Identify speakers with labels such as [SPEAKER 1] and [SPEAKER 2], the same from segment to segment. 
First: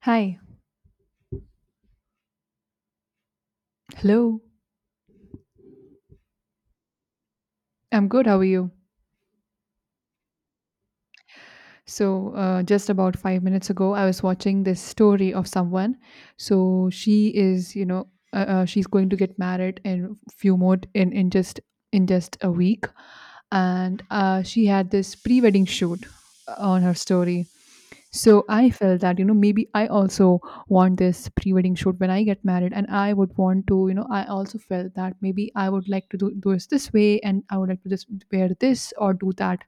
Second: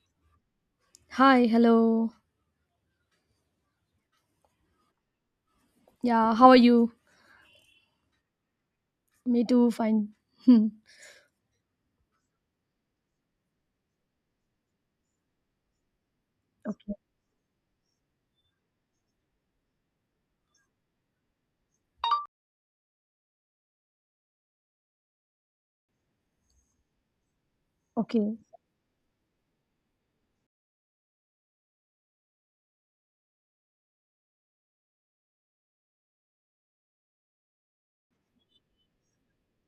[SPEAKER 1] Hi.
[SPEAKER 2] Hi, hello.
[SPEAKER 1] Hello.
[SPEAKER 2] Yeah, how are you?
[SPEAKER 1] I'm good. How are you?
[SPEAKER 2] Me too, fine. Hmm,
[SPEAKER 1] So, just about 5 minutes ago, I was watching this story of someone. So she is, she's going to get married in few more in just a week, and she had this pre-wedding shoot on her story.
[SPEAKER 2] okay.
[SPEAKER 1] So I felt that, maybe I also want this pre wedding shoot when I get married. And I would want to, I also felt that maybe I would like to do this way, and I would like to just wear this or do that.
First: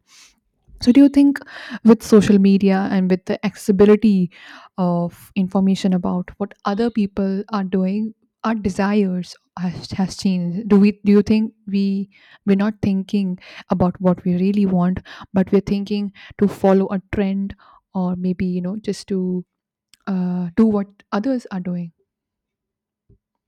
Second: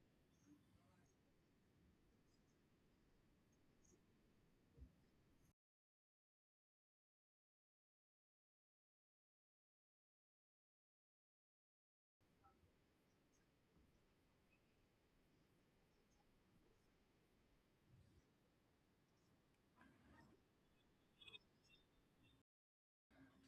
[SPEAKER 1] So, do you think with social media and with the accessibility of information about what other people are doing, our desires has changed? Do we? Do you think we're not thinking about what we really want, but we're thinking to follow a trend, or maybe just to do what others are doing?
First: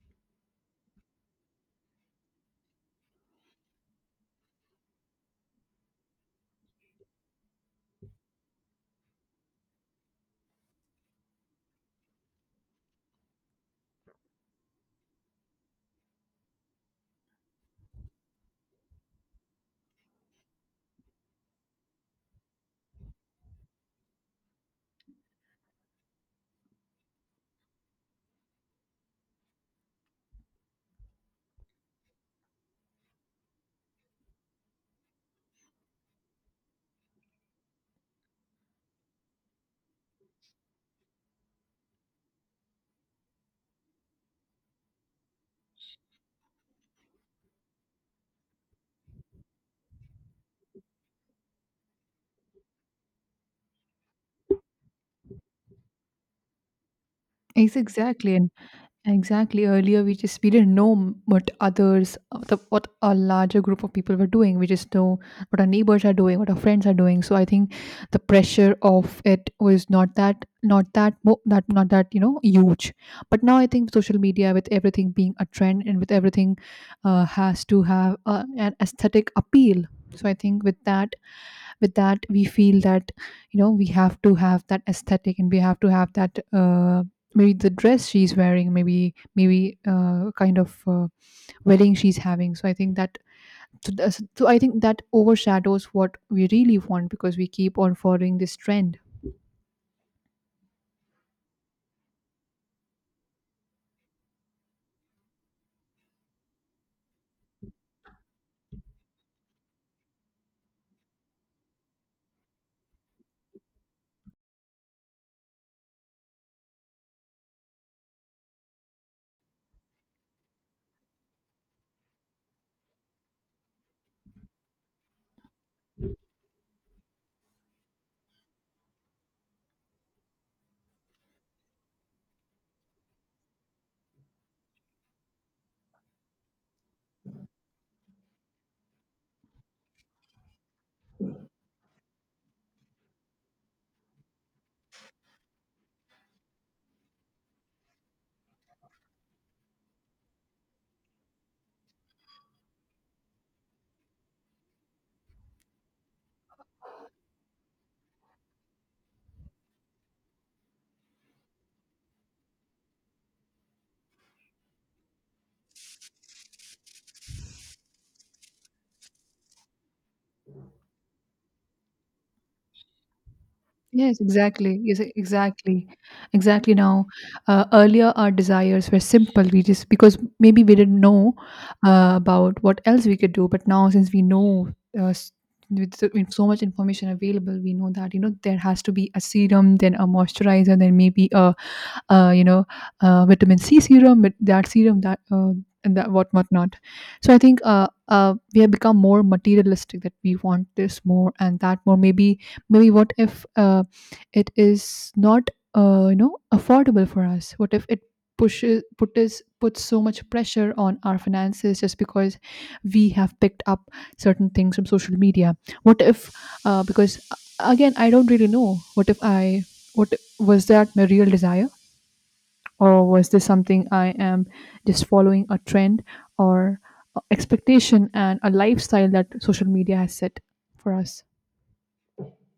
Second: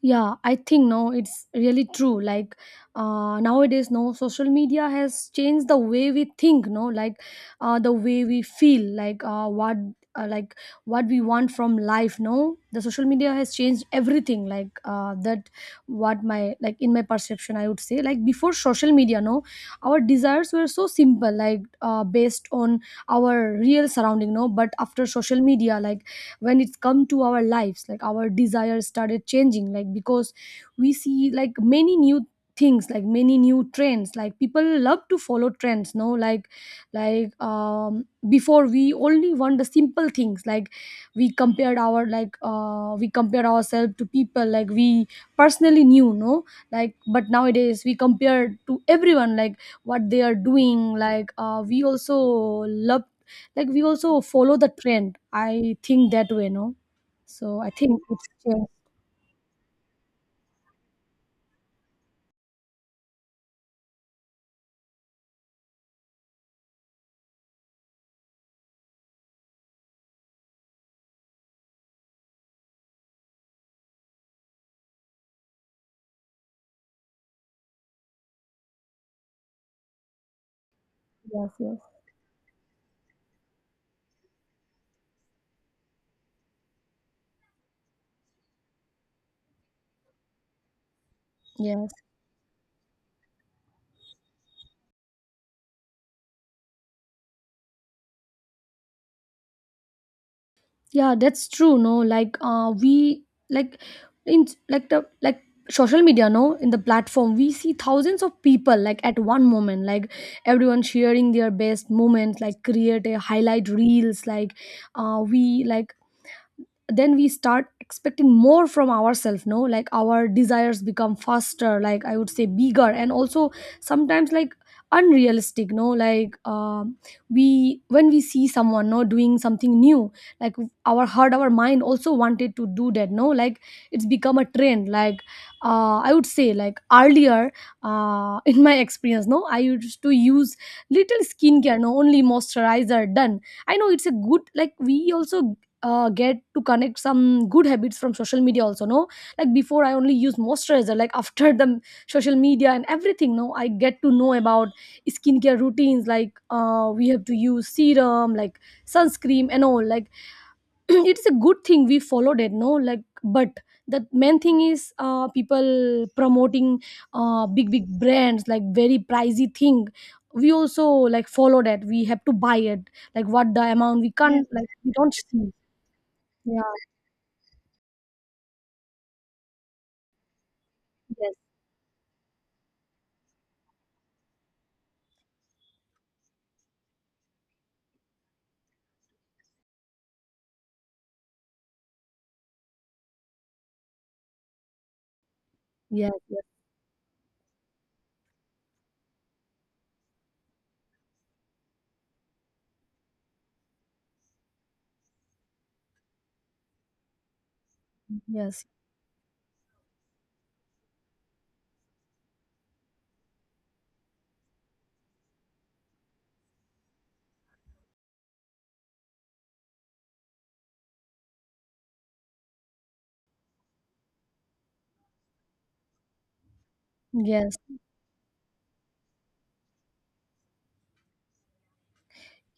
[SPEAKER 2] Yeah, I think, no, it's really true, like nowadays, no, social media has changed the way we think, no, like the way we feel, like what like what we want from life, no, the social media has changed everything, like that what my, like in my perception I would say, like before social media, no, our desires were so simple, like based on our real surrounding, no, but after social media, like when it's come to our lives, like our desires started changing, like because we see, like many new things, like many new trends, like people love to follow trends, no, like like before we only want the simple things, like we compared our, like we compare ourselves to people, like we personally knew, no, like but nowadays we compare to everyone, like what they are doing, like we also love, like we also follow the trend, I think that way, no. So I
[SPEAKER 1] Yes,
[SPEAKER 2] think it's
[SPEAKER 1] exactly. And
[SPEAKER 2] changed.
[SPEAKER 1] Exactly. Earlier, we didn't know what others, what a larger group of people were doing. We just know what our neighbors are doing, what our friends are doing. So I think the pressure of it was not that huge. But now I think social media, with everything being a trend and with everything, has to have an aesthetic appeal. So I think with that,
[SPEAKER 2] Yes, yes,
[SPEAKER 1] we feel that we have to have that aesthetic and we have to have that. Maybe the dress she's wearing, maybe kind of
[SPEAKER 2] yes.
[SPEAKER 1] wedding she's having. So I think that overshadows what we really want, because we keep on following this trend.
[SPEAKER 2] Yeah, that's true, no, like we, like in like the like social media, no, in the platform we see thousands of people, like at one moment, like everyone sharing their best moments, like create a highlight reels, like we like then we start expecting more from ourselves, no, like our desires become faster, like I would say bigger, and also sometimes, like unrealistic, no, like we, when we see someone, no, doing something new, like our heart, our mind also wanted to do that, no, like it's become a trend, like I would say, like earlier in my experience, no, I used to use little skincare, no, only moisturizer done. I know it's a good, like we also get to connect some good habits from social media also, no, like before I only use moisturizer, like after the social media and everything, no, I get to know about skincare routines, like we have to use serum, like sunscreen and all, like it's a good thing we followed it, no, like but the main thing is people promoting big big brands, like very pricey thing we also, like follow that we have to buy it, like what the amount we Yes.
[SPEAKER 1] Yes,
[SPEAKER 2] can't, like
[SPEAKER 1] exactly.
[SPEAKER 2] we
[SPEAKER 1] Yes,
[SPEAKER 2] don't see.
[SPEAKER 1] exactly.
[SPEAKER 2] Yeah.
[SPEAKER 1] Exactly. Now, earlier our desires were simple. We just, because maybe we didn't
[SPEAKER 2] Yes,
[SPEAKER 1] know about what else we could do, but now since we know uh, s- with so much information available, we know that there has to be a serum, then a moisturizer, then maybe a uh, you know, vitamin C serum, that serum, that and that
[SPEAKER 2] yes,
[SPEAKER 1] what
[SPEAKER 2] yes,
[SPEAKER 1] what not. So I think, we have become more materialistic, that we want this more and that more. Maybe what if it is not affordable for us? What if it
[SPEAKER 2] yes,
[SPEAKER 1] pushes puts puts so much pressure on our finances, just because we have picked up certain things from social media? What if, because again I don't really know, what if I what was that, my real desire, or was this something I am just following, a trend or a
[SPEAKER 2] yes.
[SPEAKER 1] expectation and a lifestyle that social media has set for us?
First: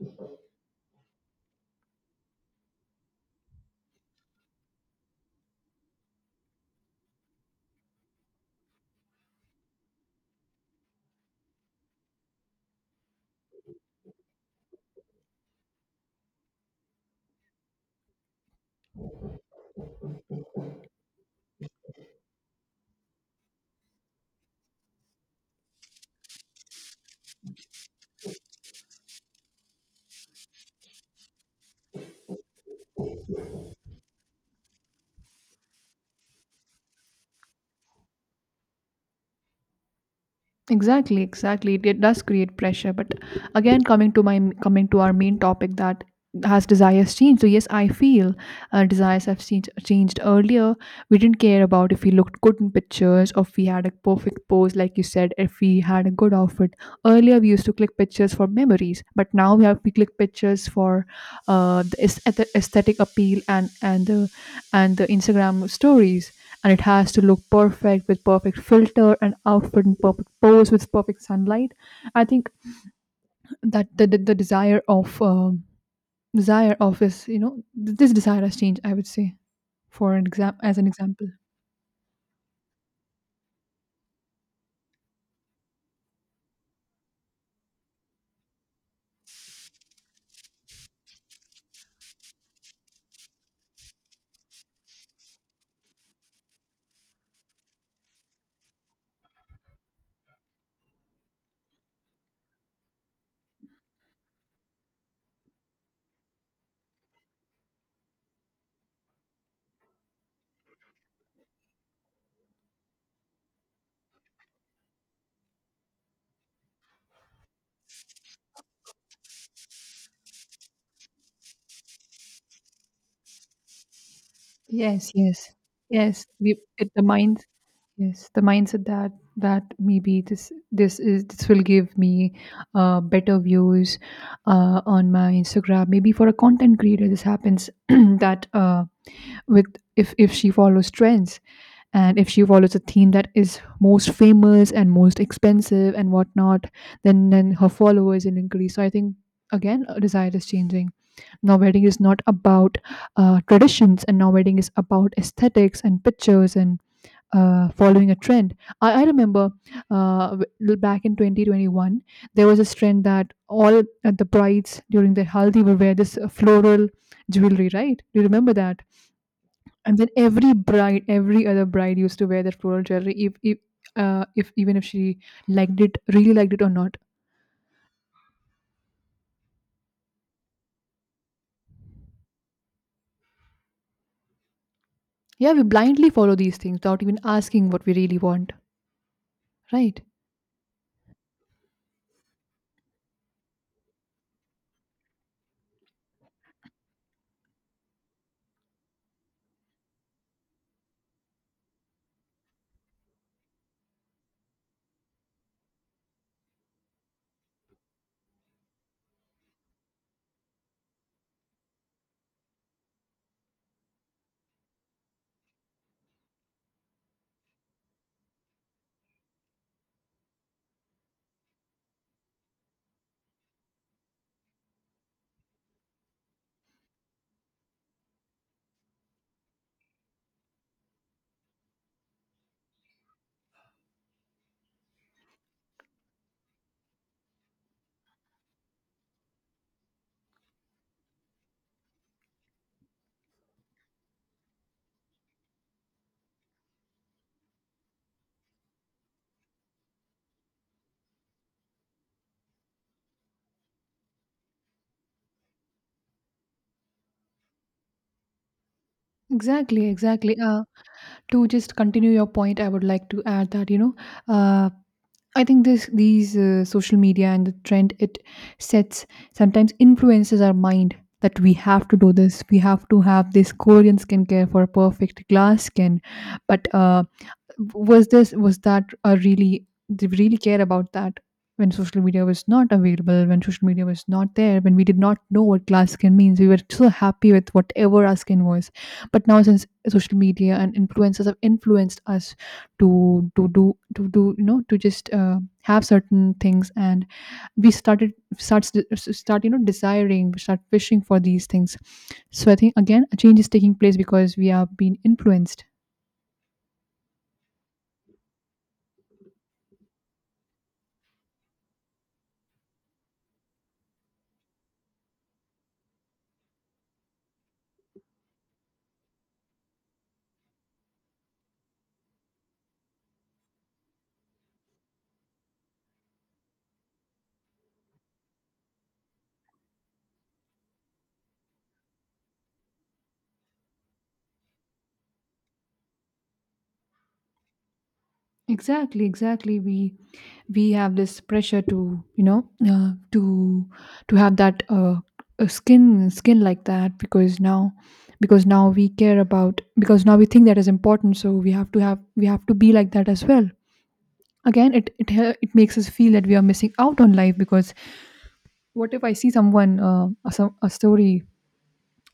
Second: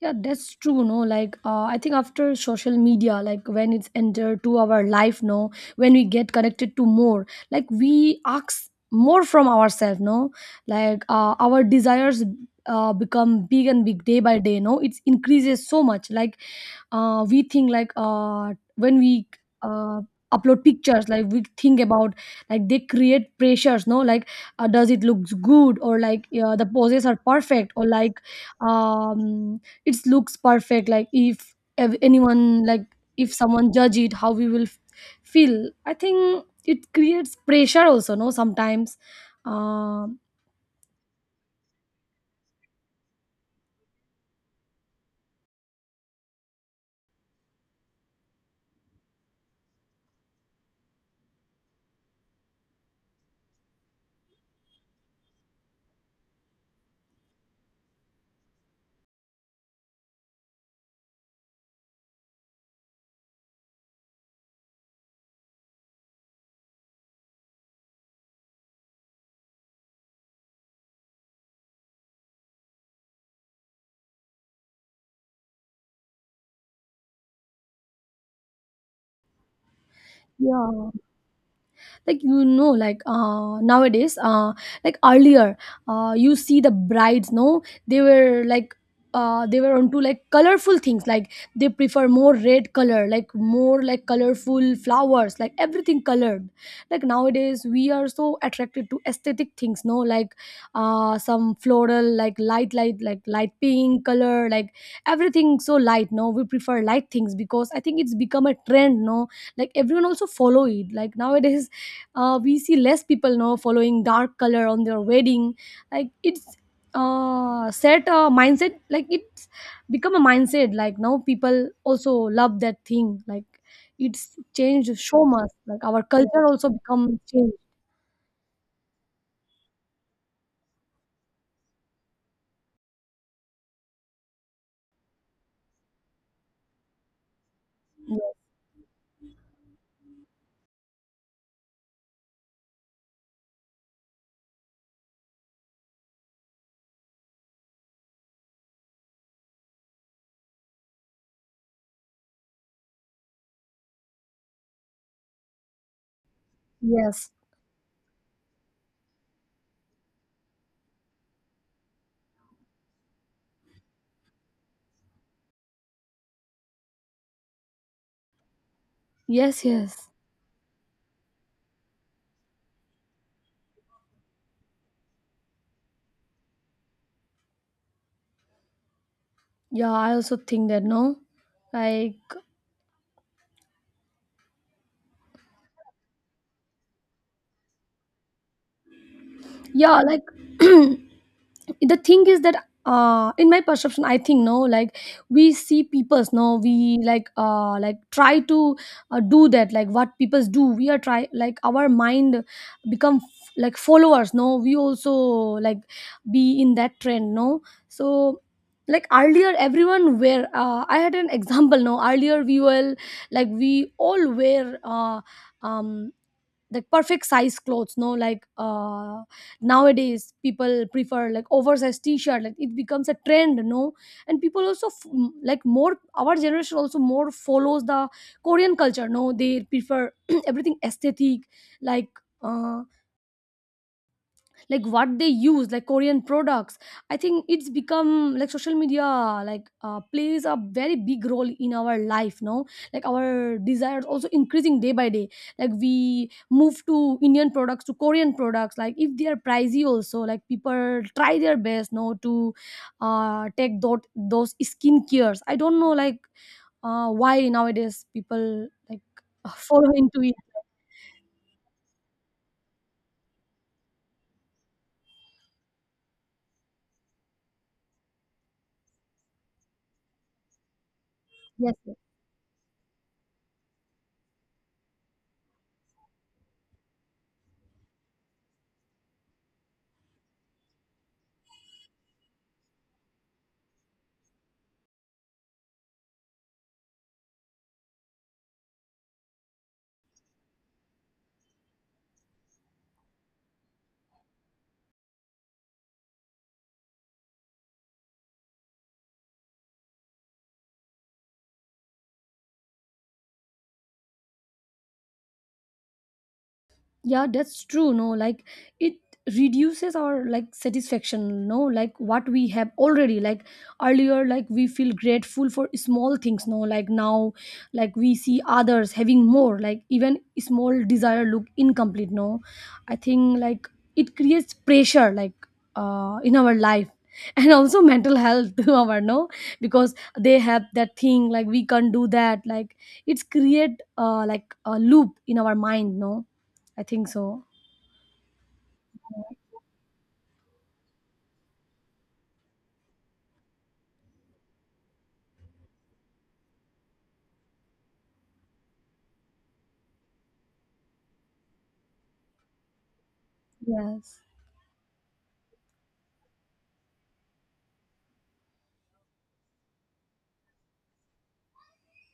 [SPEAKER 2] Yeah, that's true. No, like I think after social media, like when it's entered to our life, no, when we get connected to more, like we ask more from ourselves, no, like our desires become big and big day by day. No, it increases so much. Like we think, like when we uh, upload pictures, like we think about, like they create pressures, no, like does it looks good, or like the poses are perfect, or like um it looks perfect, like if ev- anyone, like if someone judge it, how we will feel, I think it creates pressure also, no, sometimes. um
[SPEAKER 1] Exactly, exactly, it does create pressure. But again, coming to my coming to our main topic, that has desires changed? So yes, I feel desires have changed. Earlier we didn't care about if we looked good in pictures, or if we had a perfect pose, like you said, if we had a good outfit. Earlier we used to click pictures for memories, but now we click pictures for the aesthetic appeal, and the Instagram stories, and it has to look perfect with perfect filter and outfit and perfect pose with perfect sunlight. I think that the desire of is you know th- this desire has changed, I would say, for an exam as an
[SPEAKER 2] yeah,
[SPEAKER 1] example.
[SPEAKER 2] like you know, like nowadays like earlier you see the brides, no, they were like they were onto like colorful things, like they prefer more red color, like more like colorful flowers, like everything colored, like nowadays we are so attracted to aesthetic things, no, like some floral, like light light like light pink color, like everything so light, no, we prefer light things because I think it's become a trend, no, like everyone also follow it, like nowadays we see less people now following dark color on their wedding, like it's set a mindset, like it's become a mindset, like now people also love that thing, like it's changed
[SPEAKER 1] Yes,
[SPEAKER 2] so much,
[SPEAKER 1] yes,
[SPEAKER 2] like our
[SPEAKER 1] yes,
[SPEAKER 2] culture
[SPEAKER 1] we
[SPEAKER 2] also
[SPEAKER 1] it, the
[SPEAKER 2] become
[SPEAKER 1] mind
[SPEAKER 2] changed.
[SPEAKER 1] yes, the mindset, that maybe this will give me better views on my Instagram. Maybe for a content creator this happens,
[SPEAKER 2] Yes,
[SPEAKER 1] that with if she follows trends, and if she follows a theme that is most famous and most expensive and whatnot, then her followers will increase. So I think again desire is changing. Now wedding is not about traditions, and now wedding is about aesthetics and pictures and
[SPEAKER 2] yes,
[SPEAKER 1] following a trend. I remember, back in 2021 there was this trend, that all the brides during their haldi will wear this floral jewelry, right? Do you remember that?
[SPEAKER 2] yes,
[SPEAKER 1] And then
[SPEAKER 2] yes.
[SPEAKER 1] every other bride used to wear that floral jewelry, if even if she liked it, really liked it or not.
[SPEAKER 2] Yeah, I also think that, no, like.
[SPEAKER 1] Yeah, we blindly follow these things without even asking what we really want,
[SPEAKER 2] Yeah,
[SPEAKER 1] right?
[SPEAKER 2] like the thing is that in my perception I think, no, like we see people's, no, we like try to do that, like what people's do we are try, like our mind become like followers, no, we also like be in that trend, no. So like earlier everyone wear I had an example, no, earlier we were like we all wear um like perfect size clothes, no, like nowadays people prefer like oversized t-shirt, like it becomes a trend, no, and people also like more, our generation also more follows the Korean culture, no, they prefer everything aesthetic, like uh like what they use, like Korean products. I think it's become like social media, like plays a very big role in our life now, like our desires also increasing day by day, like we move to Indian products to Korean products, like if they are pricey also, like people try their best, no, to take those skin cares. I don't know, like why nowadays people like
[SPEAKER 1] Exactly,
[SPEAKER 2] follow into it.
[SPEAKER 1] exactly. To just continue your point, I would like to add that, uh, I think this these social media and the trend it sets sometimes influences our mind, that we
[SPEAKER 2] Yes,
[SPEAKER 1] have
[SPEAKER 2] yes.
[SPEAKER 1] to do this, we have to have this Korean skincare for perfect glass skin. But was that a really they really care about that when social media was not available, when social media was not there, when we did not know what glass skin means? We were so happy with whatever our skin was, but now since social media and influencers have influenced us to to do to do you know to just have certain things, and we started starts start you know desiring we start wishing for these things. So I think again a change is taking place, because we are being influenced.
[SPEAKER 2] Yeah, that's true, no, like it reduces our like satisfaction, no, like what we have already, like earlier like we feel grateful for small things, no, like now like we see others having more, like even small desire look incomplete, no. I think like it creates pressure, like in our life and also mental health to our, no, because they have that thing, like we can't do that, like it's create like a loop in our mind, no, I think so.
[SPEAKER 1] Exactly, exactly, we have this pressure to, to have that, skin like that, because now, because now we care about because now we think that is important, so we have to be like that as well.
[SPEAKER 2] Yes.
[SPEAKER 1] Again, it makes us feel that we are missing out on life. Because what if I see someone, a, some- a story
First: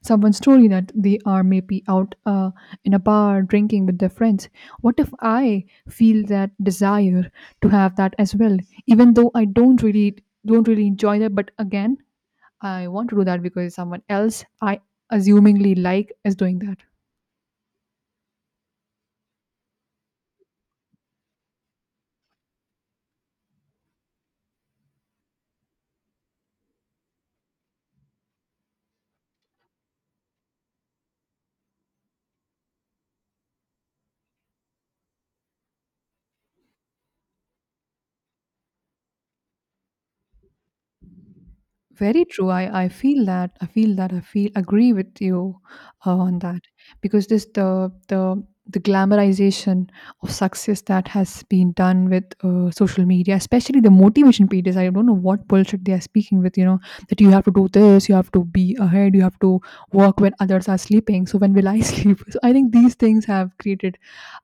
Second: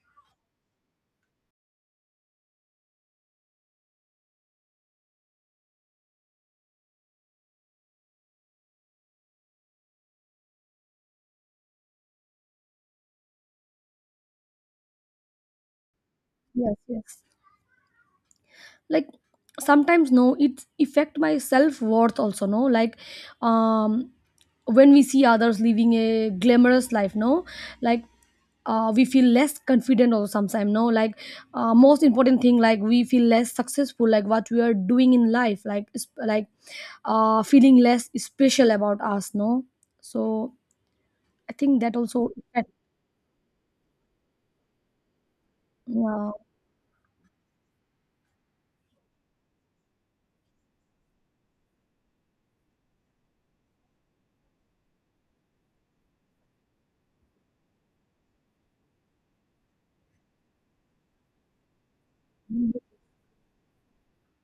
[SPEAKER 1] someone's story, that they are maybe out in a bar drinking with their friends? What if I feel that desire to have that as well, even though I don't really enjoy that, but again I want to do that because someone else, I assumingly like, is doing
[SPEAKER 2] Yes,
[SPEAKER 1] that.
[SPEAKER 2] yes. Like sometimes, no, it affect my self-worth also, no? Like um when we see others living a glamorous life, no? Like we feel less confident also sometimes, no, like most important thing, like we feel less successful, like what we are doing in life, like it's- like feeling less special about us, no. So I think that
[SPEAKER 1] Very
[SPEAKER 2] also
[SPEAKER 1] true.
[SPEAKER 2] affect.
[SPEAKER 1] I feel that. I feel that. I feel agree with you
[SPEAKER 2] Yeah,
[SPEAKER 1] on that, because this the glamorization of success that has been done with, social media, especially the motivation pages. I don't know what bullshit they are speaking with. You know, that you have to do this, you have to be ahead, you have to work when others are sleeping. So when will I sleep? So I think these things have created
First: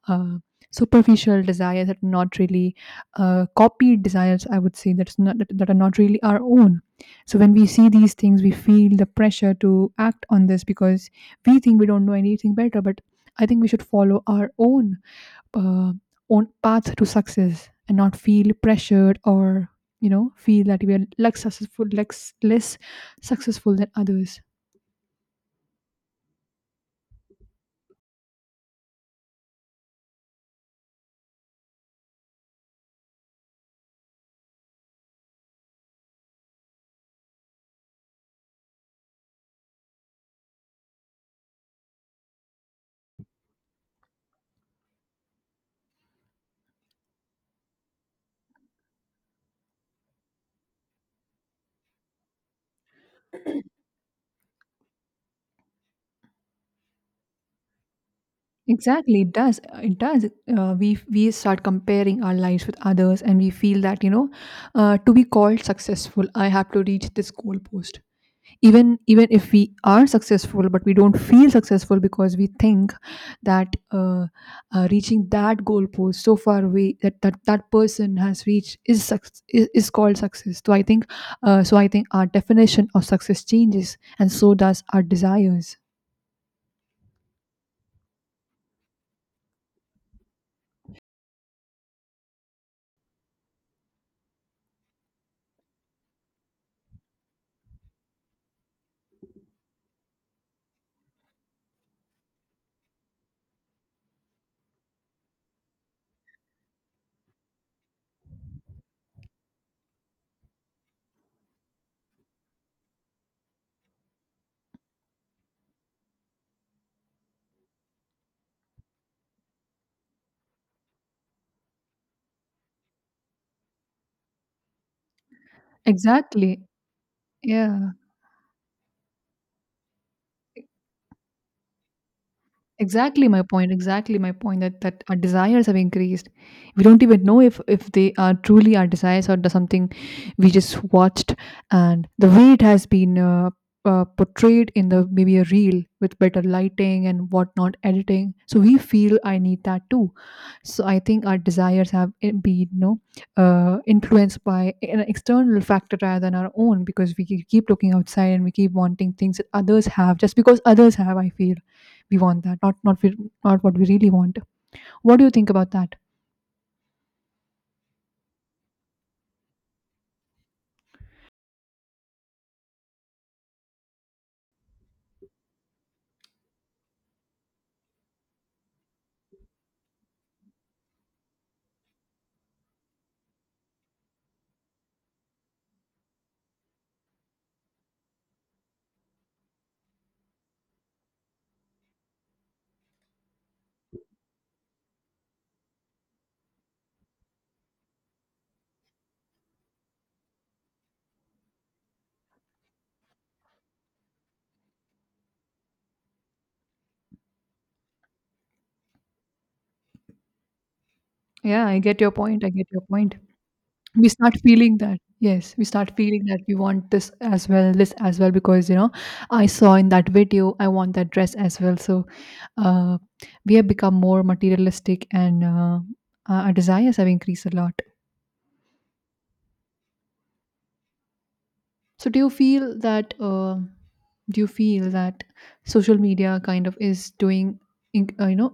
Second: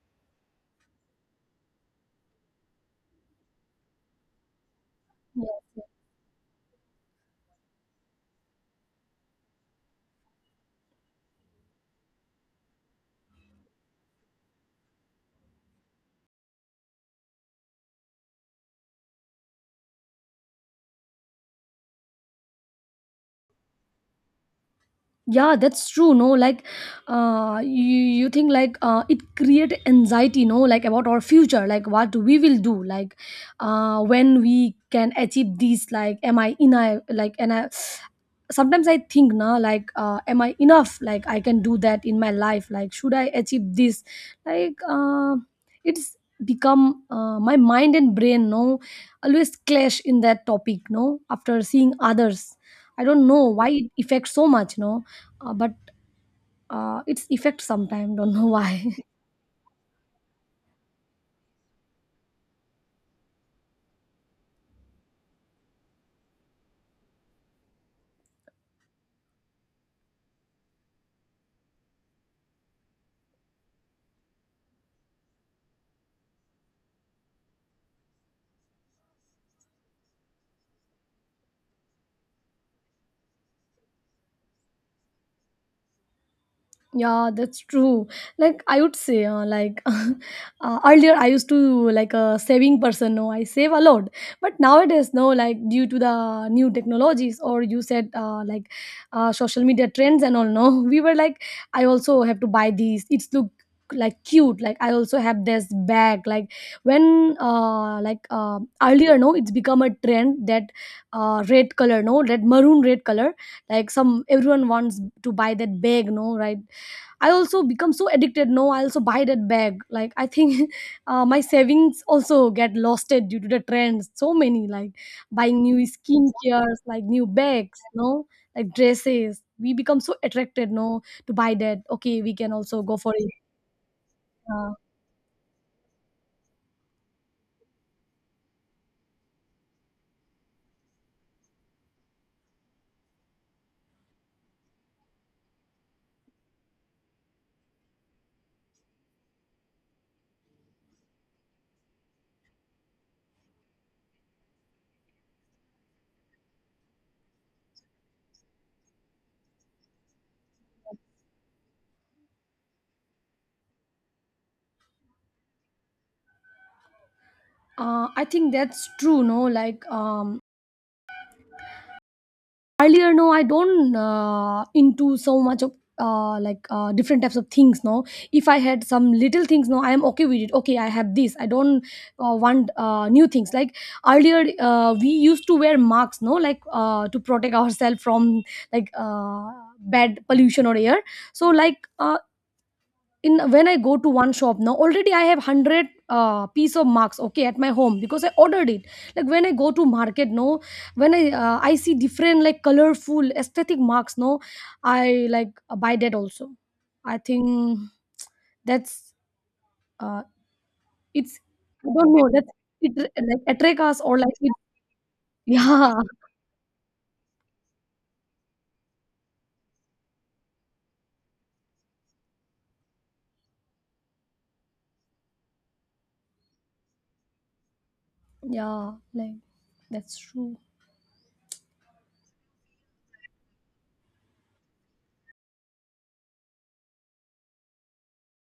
[SPEAKER 1] uh, superficial desires that are not really, copied desires, I would say, that are not really our own. So when we see these things, we feel the pressure to act on this, because we think we don't know anything better. But I think we should follow our uh, own path to success, and not feel pressured, or feel that we are less successful than others.
[SPEAKER 2] yeah, that's true, no, like you you think like it create anxiety, no, like about our future, like what we will do, like when we can achieve this, like am I in I like, and I sometimes I think na, like am I enough, like I can do that in my life, like should I achieve this, like it's become my mind and brain, no, always clash in that topic, no, after seeing others. I don't know why it affects so much, no, but its effect sometimes. Don't know why.
[SPEAKER 1] Exactly, it does. It does. We start comparing our lives with others, and we feel that, to be called successful, I have to reach this goalpost. Even if we are successful, but we don't feel successful, because we think that, reaching that goalpost so far away, that that person has reached, is called success. So I think our definition of success changes, and so does our desires.
[SPEAKER 2] Yeah, that's true. Like I would say, like earlier I used to like a saving person. No, I save a lot, but nowadays, no, like due to the new technologies or you said like social media trends and all. No, we were like, I also have to buy these. It's look like cute. Like I also have this bag. Like when like earlier, no, it's become a trend that red color, no, that maroon red color. Like some everyone wants to buy that bag, no, right? I also become so addicted. No, I also buy that bag. Like I think my savings also get losted due to the trends. So many like buying new
[SPEAKER 1] Exactly.
[SPEAKER 2] skincares, like new bags,
[SPEAKER 1] Yeah.
[SPEAKER 2] no, like dresses. We become so attracted, no, to buy that. Okay, we can also go for
[SPEAKER 1] Exactly
[SPEAKER 2] it.
[SPEAKER 1] my point. Exactly my point,
[SPEAKER 2] Uh,
[SPEAKER 1] that our desires have increased. We don't even know if they are truly our desires, or the something we just watched, and the way it has been, portrayed in the maybe a reel with better lighting and whatnot editing. So we feel, I need that too. So I think our desires have been, influenced by an external factor rather than our own, because we keep looking outside, and we keep wanting things that others have just because others have. I feel we want that not we, not what we really want. What do you think about that?
[SPEAKER 2] I think that's true, no, like earlier no I don't into so much of like different types of things, no. If I had some little things, no, I am okay with it. Okay, I have this, I don't want new things, like earlier we used to wear masks, no, like to protect ourselves from, like bad pollution or air. So like in when I go to one shop, now already I have 100 piece of marks, okay, at my home because I ordered it. Like when I go to market, no, when I I see different, like colorful aesthetic marks, no, I like buy that also. I think that's uh, it's,
[SPEAKER 1] Yeah, I
[SPEAKER 2] I
[SPEAKER 1] get your
[SPEAKER 2] don't know,
[SPEAKER 1] point, I
[SPEAKER 2] that's
[SPEAKER 1] get your
[SPEAKER 2] it,
[SPEAKER 1] point.
[SPEAKER 2] like attract us,
[SPEAKER 1] We
[SPEAKER 2] or
[SPEAKER 1] start
[SPEAKER 2] like it.
[SPEAKER 1] feeling that, yes, we start
[SPEAKER 2] Yeah,
[SPEAKER 1] feeling that we want this as well, this as well, because you know I saw in that video, I want that dress as well. So uh, we have become more materialistic and our desires have increased a lot.
[SPEAKER 2] yeah, like that's true.
[SPEAKER 1] So do you feel that, do you feel that social media kind of is doing you know,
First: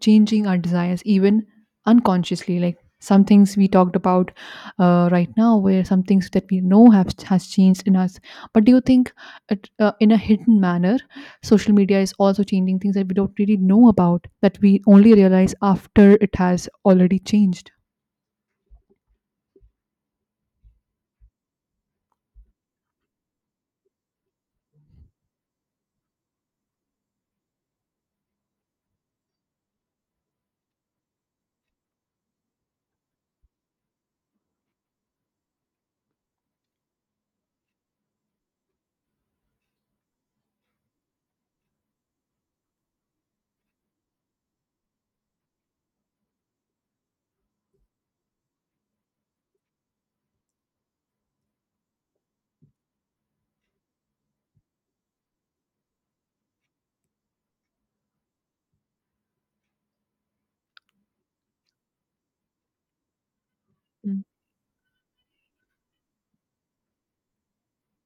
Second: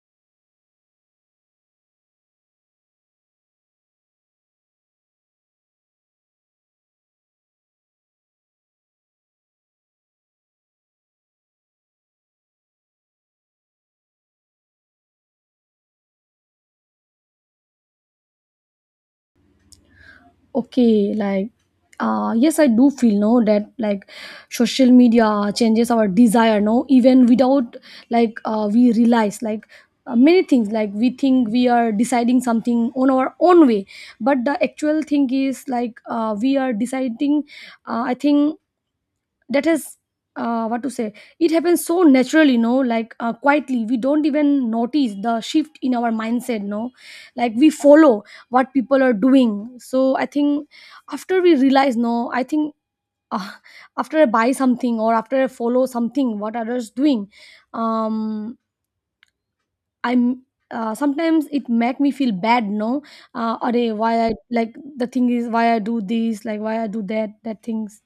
[SPEAKER 1] changing our desires even unconsciously, like some things we talked about right now, where some things that we know have has changed in us, but do you think it, in a hidden manner, social media is also changing things that we don't really know about, that we only realize after it has already changed?
[SPEAKER 2] Okay, like yes I do feel, no, that like social media changes our desire, no, even without, like we realize, like many things, like we think we are deciding something on our own way, but the actual thing is like we are deciding I think that is what to say, it happens so naturally, no, like quietly we don't even notice the shift in our mindset, no, like we follow what people are doing. So I think after we realize, no, I think uh, after I buy something, or after I follow something what others doing, um I'm sometimes it make me feel bad, no, Array, why
[SPEAKER 1] Mm.
[SPEAKER 2] I like the thing is why I do this, like why I do that things.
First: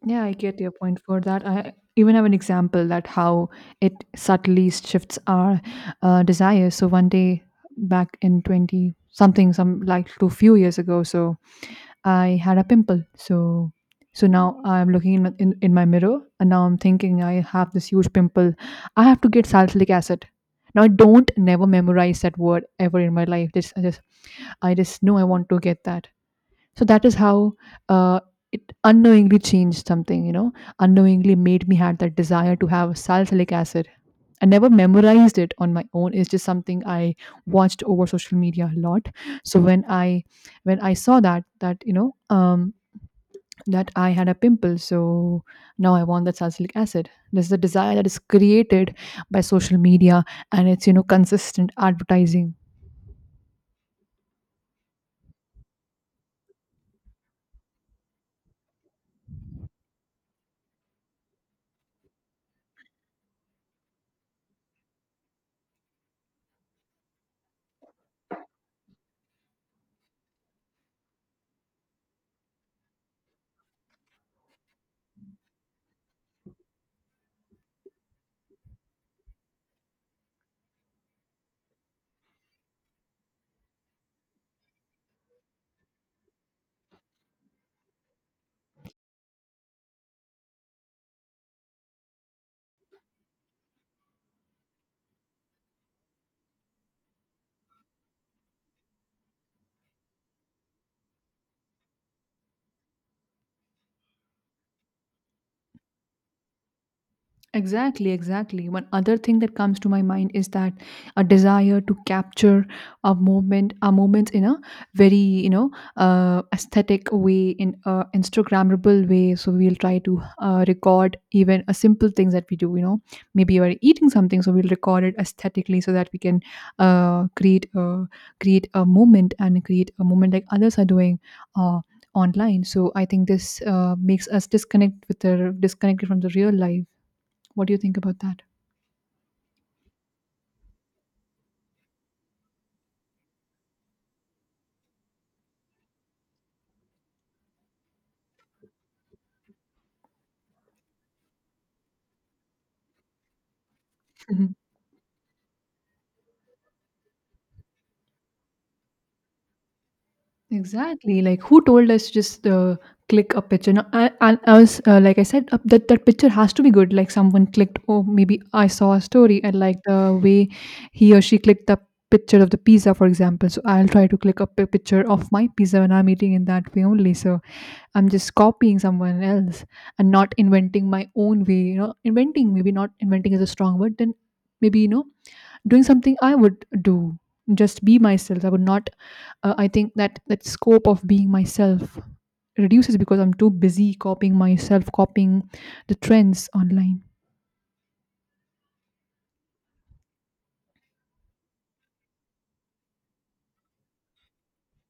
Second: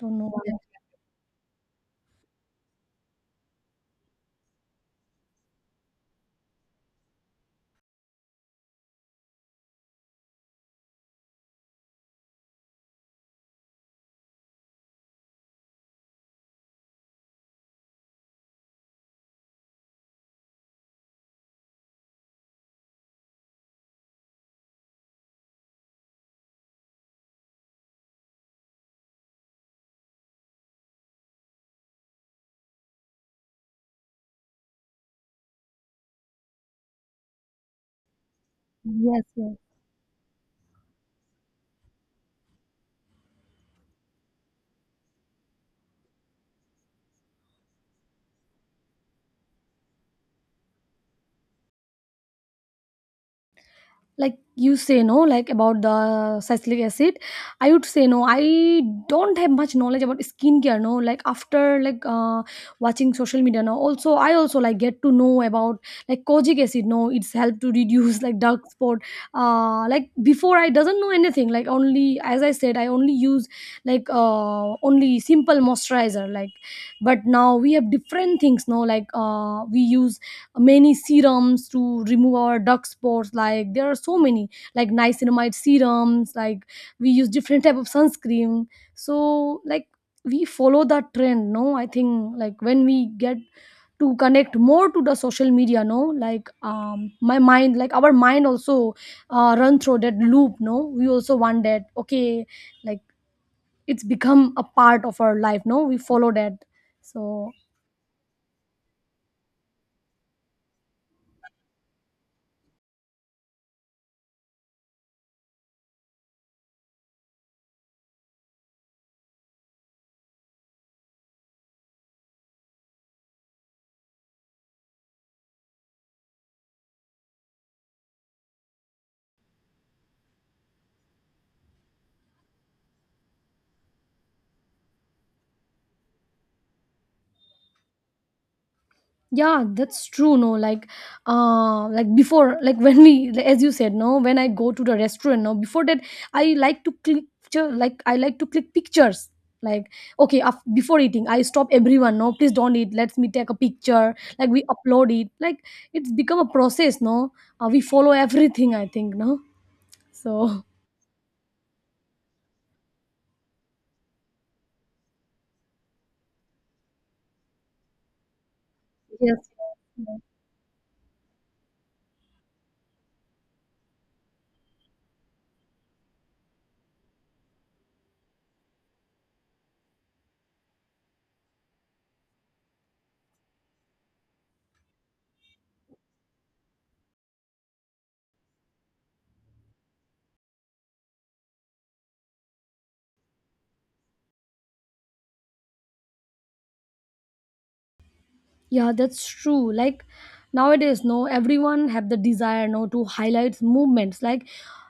[SPEAKER 2] Don't
[SPEAKER 1] Yeah,
[SPEAKER 2] know
[SPEAKER 1] I
[SPEAKER 2] why.
[SPEAKER 1] get your point for that. I even have an example that how it subtly shifts our desire. So one day back in 20 something, some like two few years ago, so I had a pimple. So so now I'm looking in, in my mirror and now I'm thinking I have this huge pimple. I have to get salicylic acid. Now I don't never memorize that word ever in my life. Just I just I just know I want to get that. So that is how uh, it unknowingly changed something, you know, unknowingly made me had that desire to have salicylic acid. I never memorized it on my own. It's just something I watched over social media a lot.
[SPEAKER 2] Yes, yes.
[SPEAKER 1] So when I saw that that you know that I had a pimple, so now I want that salicylic acid. There's a desire that is created by social media and it's, you know, consistent advertising.
[SPEAKER 2] Like you say, no, like about the salicylic acid, I would say, no, I don't have much knowledge about skincare, no, like after, like watching social media now also, I also like get to know about like kojic acid, no, it's helped to reduce like dark spot. Like before I doesn't know anything, like only as I said, I only use like only simple moisturizer, like. But now we have different things, no, like we use many serums to remove our dark spots, like there are so many like niacinamide serums, like we use different type of sunscreen. So like we follow that trend, no I think, like when we get to connect more to the social media, no, like my mind, like our mind also run through that loop, no, we also want that, okay. Like it's become a part of our life, no, we follow that. So
[SPEAKER 1] Exactly, exactly. One other thing that comes to my mind is that a desire to capture a moment, a moments in a very, you know, aesthetic way, in a Instagrammable way. So we'll try to record even a simple things that we do. You know, maybe we're eating something, so we'll record it aesthetically so that we can create a create a moment and create a moment like others are doing. Uh, Online, so I think this makes us disconnect with the disconnected from the real life. What do you think about that?
[SPEAKER 2] yeah, that's true, no. Like like before, like when we, like, as you said, no, when I go to the restaurant, no, before that I like to click, like I like to click pictures, like, okay, before eating I stop everyone, no, please don't eat, let me take a picture, like
[SPEAKER 1] Mhm.
[SPEAKER 2] we upload it, like it's become a process, no. We follow everything, I think, no. So
[SPEAKER 1] Exactly. Like, who told us to just click a picture? Now, I was like I said, that that picture has to be good. Like, someone clicked. Oh, maybe I saw a story
[SPEAKER 2] yes.
[SPEAKER 1] and like the way he or she clicked the picture of the pizza, for example. So I'll try to click a picture of my pizza when I'm eating in that way only. So I'm just copying someone else and not inventing my own way. You know, inventing, maybe not inventing is a strong word. Then maybe, you know, doing something I would do. Just be myself. I would not I think that that scope of being myself reduces because I'm too busy copying myself, copying the trends online.
[SPEAKER 2] Yeah, that's true. Like nowadays, no, everyone have the desire, no, to highlight movements. Like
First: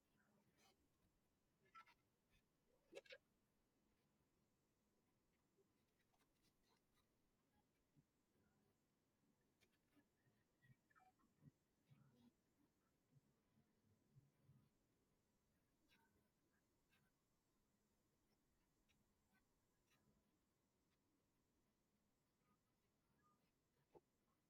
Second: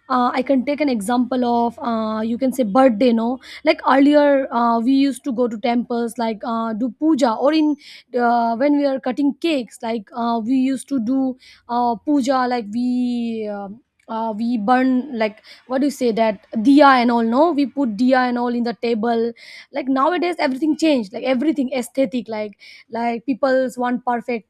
[SPEAKER 2] I can take an example of, you can say birthday, no. Like earlier, we used to go to temples, like do puja, or in when we are cutting cakes, like we used to do puja, like we. We burn, like, what do you say, that diya and all, no, we put diya and all in the table. Like nowadays everything changed, like everything aesthetic, like people's want perfect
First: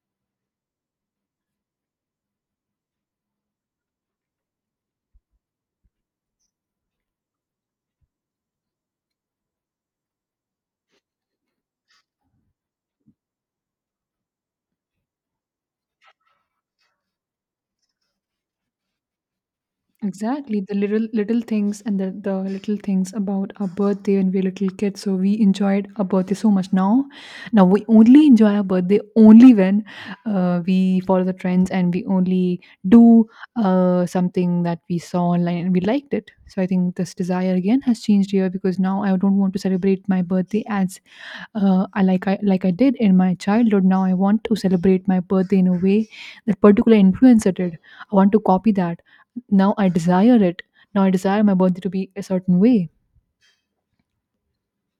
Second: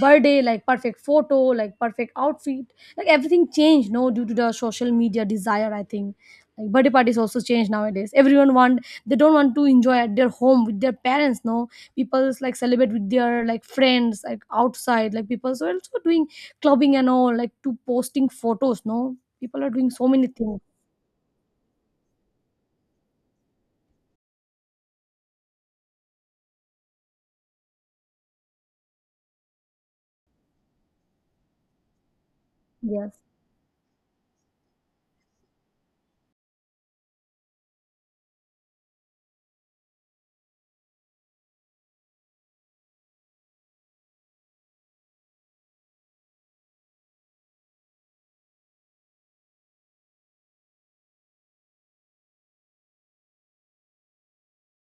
[SPEAKER 2] birthday, like perfect photo, like perfect outfit, like everything changed, no, due to the social media desire, I think. Like birthday parties also change nowadays, everyone want, they don't want to enjoy at their home with their parents, no. People's like celebrate with their like friends, like outside, like people are also doing clubbing and all, like to posting photos, no, people are doing so many
[SPEAKER 1] Exactly,
[SPEAKER 2] things.
[SPEAKER 1] the little little things and the little things about our birthday when we were little kids. So we enjoyed our birthday so much. Now, now we only enjoy our birthday only when we follow the trends and we only
[SPEAKER 2] Yes.
[SPEAKER 1] do something that we saw online and we liked it. So I think this desire again has changed here because now I don't want to celebrate my birthday as I like I did in my childhood. Now I want to celebrate my birthday in a way that particular influencer did. I want to copy that, now I desire it. Now I desire my birthday to be a certain way.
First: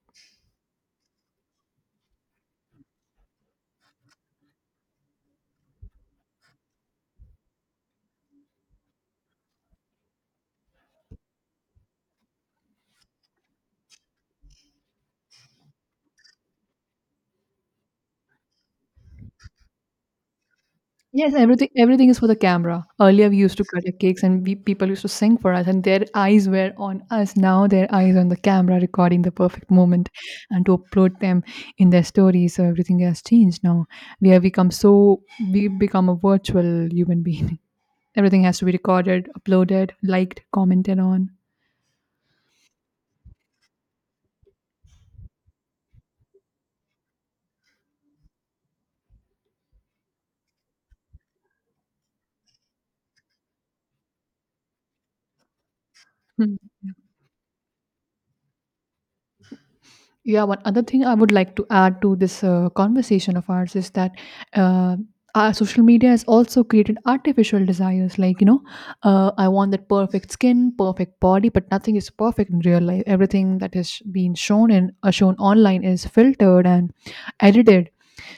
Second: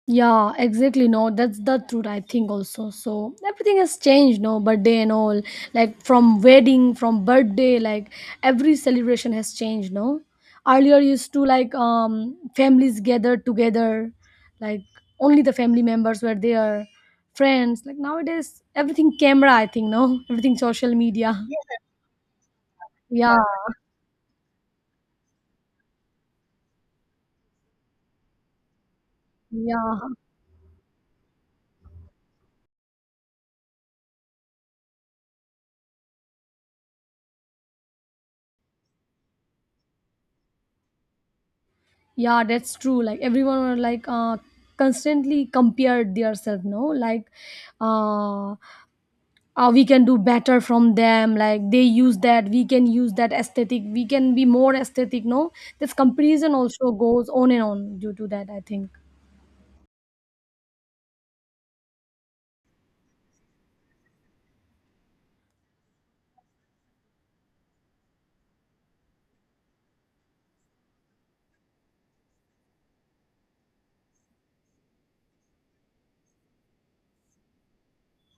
[SPEAKER 2] Yeah, exactly. No, that's the truth. I think also. So everything has changed. No, birthday and all, like from wedding, from birthday, like every celebration has changed. No, earlier used to like families gathered together, like only the family members were there, friends. Like nowadays, everything camera. I think, no, everything social media.
[SPEAKER 1] Yes, everything, everything is for the camera. Earlier
[SPEAKER 2] Yeah,
[SPEAKER 1] we used to cut our cakes and we, people used to sing for us and their eyes were on us. Now their eyes on the camera recording the perfect moment
[SPEAKER 2] yeah,
[SPEAKER 1] and to upload them in their stories. So everything has changed now. We have become so we become a virtual human being. Everything has to be recorded, uploaded, liked, commented on.
[SPEAKER 2] yeah. That's true. Like everyone were like constantly compared themselves. No, like uh we can do better from them, like they use that, we can use that aesthetic, we can be more aesthetic, no. This comparison
[SPEAKER 1] Hmm.
[SPEAKER 2] also goes on and on due to that, I think.
[SPEAKER 1] Yeah, one other thing I would like to add to this conversation of ours is that uh, our social media has also created artificial desires. Like, you know, I want that perfect skin, perfect body, but nothing is perfect in real life. Everything that is being shown and shown online is filtered and edited.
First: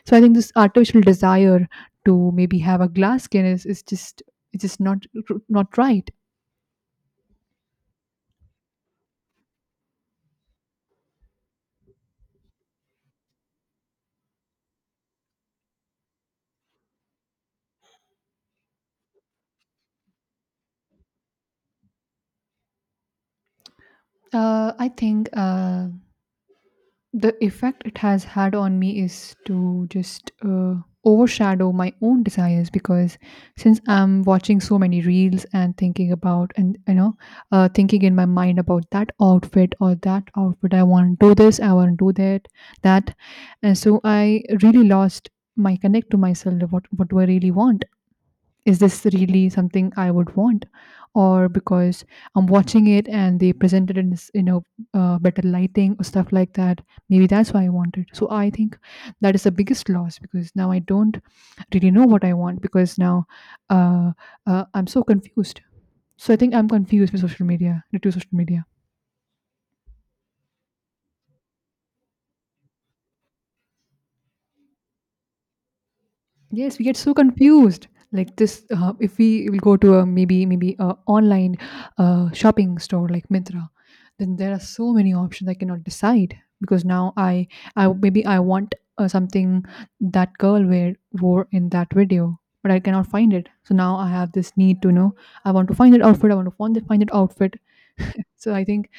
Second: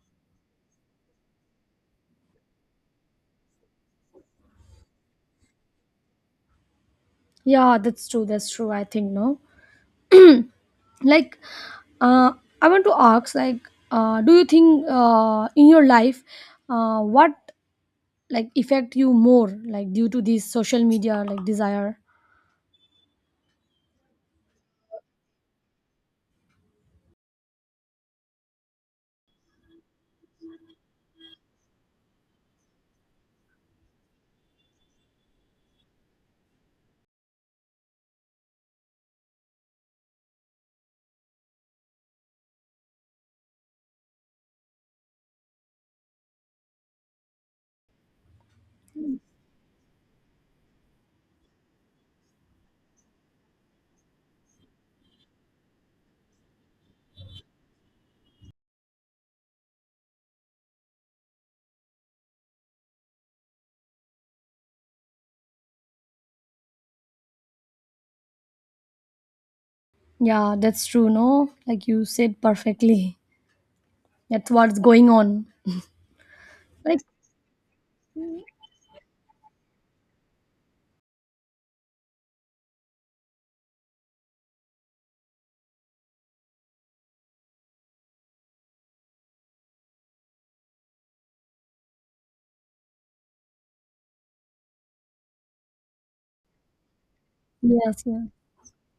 [SPEAKER 1] So I think this artificial desire to maybe have a glass skin is just, it's just not right.
[SPEAKER 2] Yeah, that's true, that's true, I think, no. Like, uh, I want to ask, like do you think in your life what like affect you more, like due to this social media like desire.
[SPEAKER 1] I think. The effect it has had on me is to just overshadow my own desires because since I'm watching so many reels and thinking about, and you know, thinking in my mind about that outfit or that outfit, I want to do this, I want to do that, that, and so I really lost my connect to myself. What do I really want? Is this really something I would want? Or because I'm watching it and they presented it in, you know, better lighting or stuff like that. Maybe that's why I want it. So I think that is the biggest loss because now I don't really know what I want because now uh, I'm so confused. So I think I'm confused with social media, due to social media.
[SPEAKER 2] Yeah, that's true, no, like you said perfectly, that's what's going on.
[SPEAKER 1] Yes, we get
[SPEAKER 2] Like
[SPEAKER 1] so confused. Like this, if we will go to a maybe maybe a online shopping store like Myntra, then there are so many options I cannot decide because now I maybe I want something that girl wear wore in that video, but I cannot find it. So now I have this need to know, I want to find that outfit. I want to find that outfit.
[SPEAKER 2] yes, yeah.
[SPEAKER 1] So I think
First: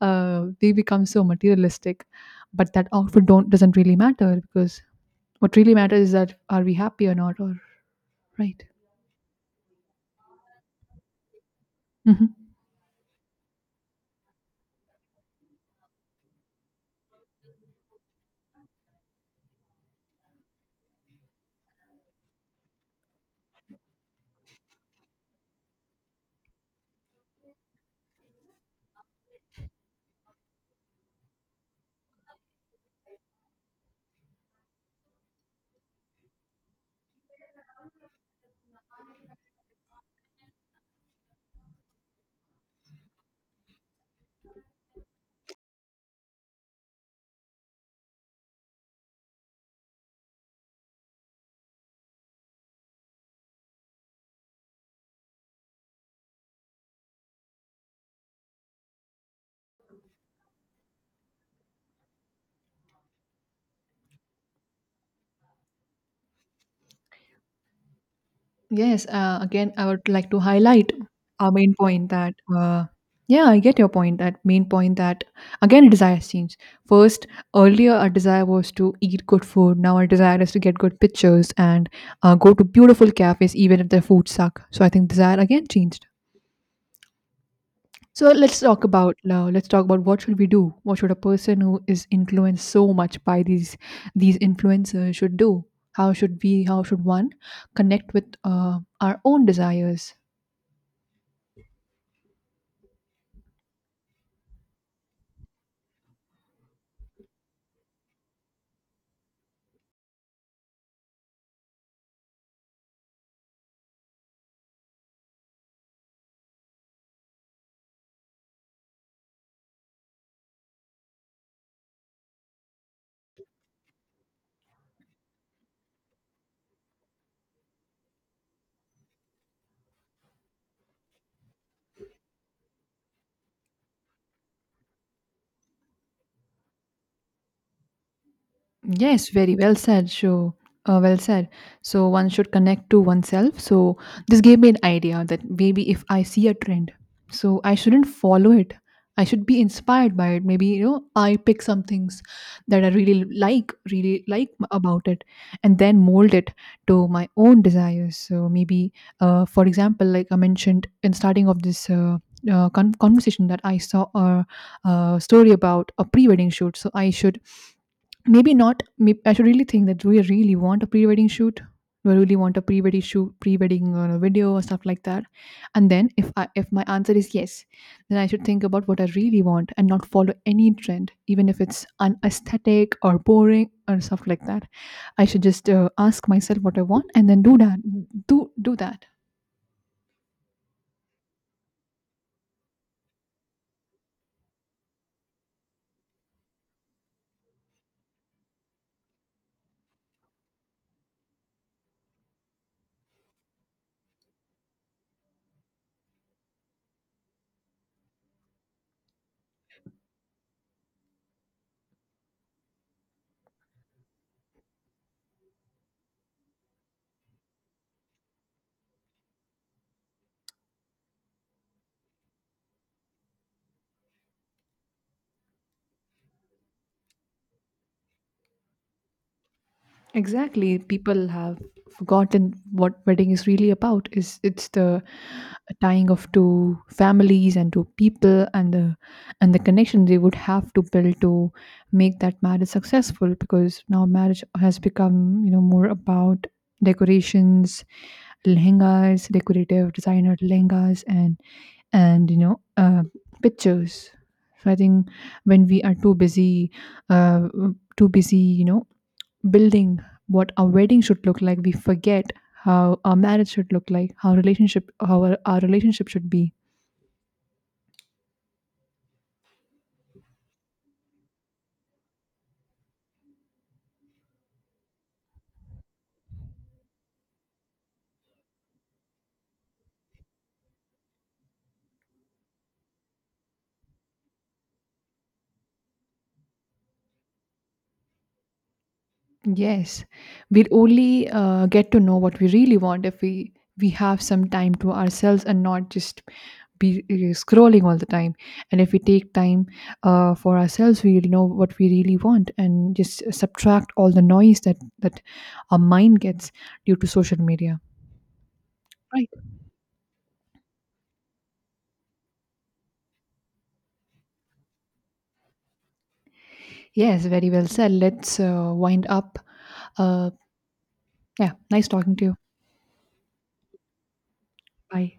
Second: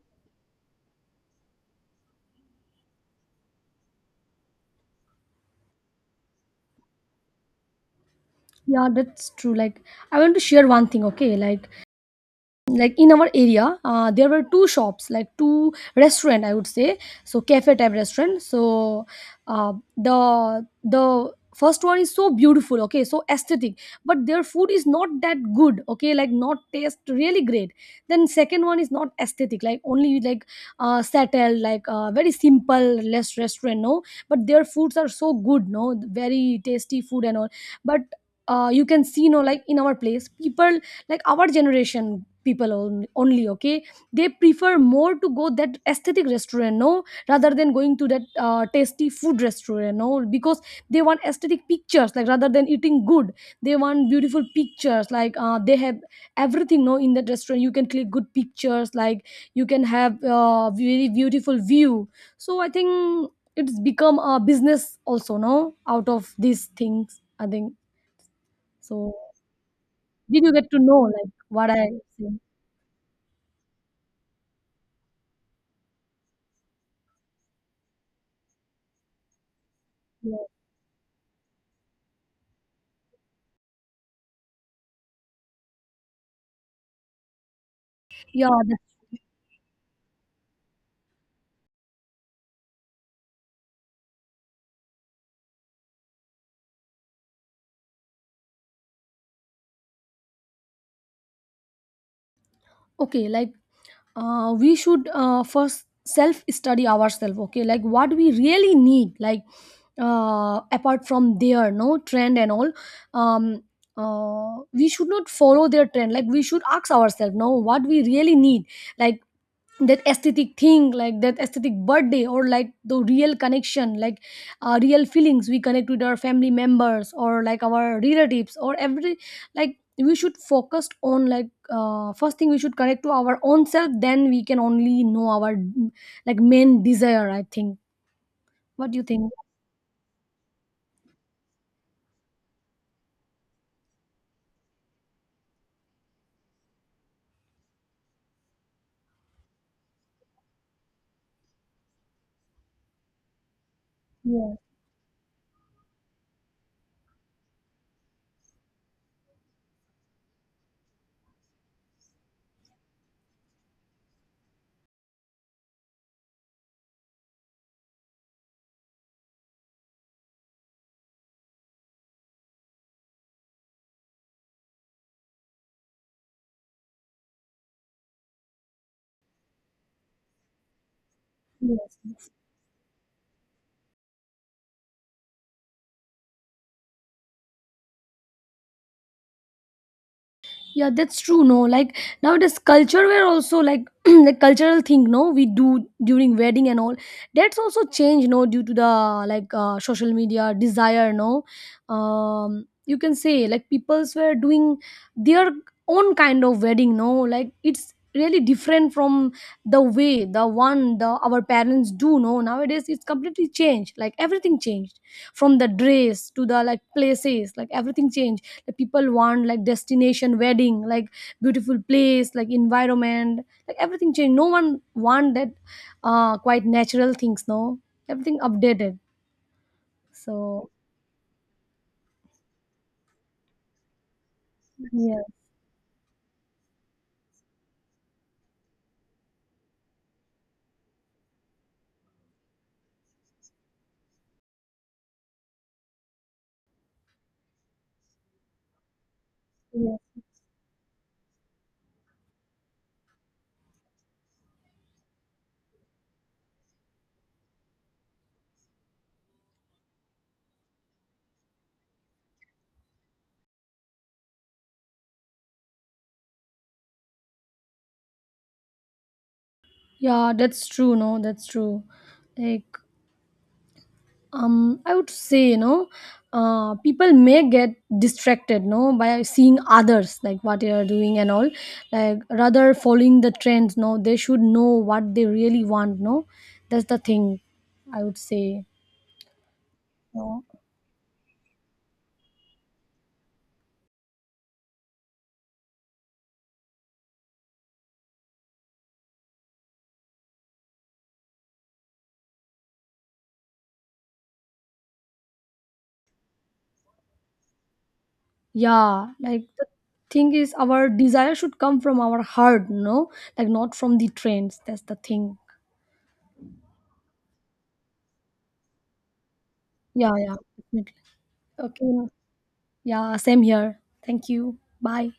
[SPEAKER 1] they become so materialistic, but that outfit don't doesn't really matter because what really matters is that are we happy or not, or. Right.
[SPEAKER 2] Yeah, that's true. Like, I want to share one thing, okay?
[SPEAKER 1] Mhm.
[SPEAKER 2] Like in our area there were two shops, like two restaurant I would say, so cafe type restaurant. So the first one is so beautiful, okay, so aesthetic, but their food is not that good, okay, like not taste really great. Then second one is not aesthetic, like only like settled, like very simple less restaurant, no, but their foods are so good, no, very tasty food and all. But you can see, no, like in our place people, like our generation people only, okay, they prefer more to go that aesthetic restaurant, no, rather than going to that tasty food restaurant, no, because they want aesthetic pictures, like rather than eating good, they want beautiful pictures, like they have everything, no, in that restaurant you can click good pictures, like you can have very beautiful view. So I think it's become a business also, no, out of these things, I think.
[SPEAKER 1] Yes.
[SPEAKER 2] So
[SPEAKER 1] Again, I would like to
[SPEAKER 2] did you get to
[SPEAKER 1] highlight
[SPEAKER 2] know like
[SPEAKER 1] our
[SPEAKER 2] what
[SPEAKER 1] main
[SPEAKER 2] I
[SPEAKER 1] point
[SPEAKER 2] say?
[SPEAKER 1] that, yeah, I get your point. That main point that, again, desires change. First, earlier, our desire was to eat good food. Now, our
[SPEAKER 2] Yeah,
[SPEAKER 1] desire is to get good pictures and go to beautiful cafes, even if their food suck. So, I think desire again changed. So
[SPEAKER 2] yeah,
[SPEAKER 1] let's
[SPEAKER 2] that-.
[SPEAKER 1] talk about now. Let's talk about what should we do? What should a person who is influenced so much by these influencers should do? How should we? How should one connect with our own desires?
[SPEAKER 2] Okay. Like, we should first self study ourselves. Okay, like what we really need, like apart from their no trend and all, um, we should not follow their trend. Like we should ask ourselves, no, what we really need. Like that aesthetic thing, like that aesthetic birthday or like the real connection, like real feelings, we connect with our family members or like our relatives or every, like we should focus on like first thing we should connect to our own self, then we can only know our like main desire, I think. What do you think?
[SPEAKER 1] Yes, very well said. So, well said. So, one should connect to oneself. So, this gave me an idea that maybe if I see a trend, so I shouldn't follow it. I should be inspired by it. Maybe, you know, I pick some things that I really like,
[SPEAKER 2] Yeah,
[SPEAKER 1] about it, and then mold it to my own desires. So maybe, for example, like I mentioned in starting of this. Conversation that I saw a story about a pre-wedding shoot, so I should maybe not, maybe I should really think that do we really want a pre-wedding shoot? Do I really want a pre-wedding shoot, pre-wedding video or stuff like that? And then if I, if my answer is yes, then I should think about what I really want and not follow any trend even if it's
[SPEAKER 2] yes.
[SPEAKER 1] unaesthetic or boring or stuff like that. I should just ask myself what I want and then do that, do that.
[SPEAKER 2] Yeah, that's true. No, like nowadays culture where also like the cultural thing. No, we do during wedding and all. That's also changed. No, due to the like social media desire. No, you can say like people's were doing their own kind of wedding. No, like it's really different from the way the one the our parents do. No, nowadays it's completely changed. Like everything changed from the dress to the like places. Like everything changed, the people want like destination wedding, like beautiful place, like environment, like everything changed, no one want that quite natural things, no, everything updated. So
[SPEAKER 1] Exactly. People have forgotten what wedding is really about. Is it's the
[SPEAKER 2] yeah,
[SPEAKER 1] tying of two families and two people and the connection they would have to build to make that marriage successful, because now marriage has become, you know, more about decorations, lehengas, decorative
[SPEAKER 2] yeah,
[SPEAKER 1] designer lehengas, and you know, pictures. So I think when we are too busy uh, too busy you know, building what our wedding should look like, we forget how our marriage should look like, how relationship, how our relationship should be.
[SPEAKER 2] yeah, that's true, no, that's true. Like I would say, people may get distracted, no, by seeing others like what they are doing and all, like rather following the trends, no, they should know what they really want, no, that's the thing I would say,
[SPEAKER 1] Yes,
[SPEAKER 2] no.
[SPEAKER 1] we'll only get to know what we really want if we have some time to ourselves and not just be scrolling all the time. And if we take time for ourselves, we'll know what we really want and just subtract all the noise that our mind gets due to social media.
[SPEAKER 2] Yeah,
[SPEAKER 1] Right.
[SPEAKER 2] like the thing is our desire should come from our heart, no, like not from the trends, that's the thing.
[SPEAKER 1] Yes, very well said. Let's wind up.
[SPEAKER 2] Yeah,
[SPEAKER 1] uh,
[SPEAKER 2] yeah, definitely.
[SPEAKER 1] Yeah. Nice
[SPEAKER 2] Okay,
[SPEAKER 1] talking to you.
[SPEAKER 2] yeah, same here. Thank you, bye.
[SPEAKER 1] Bye.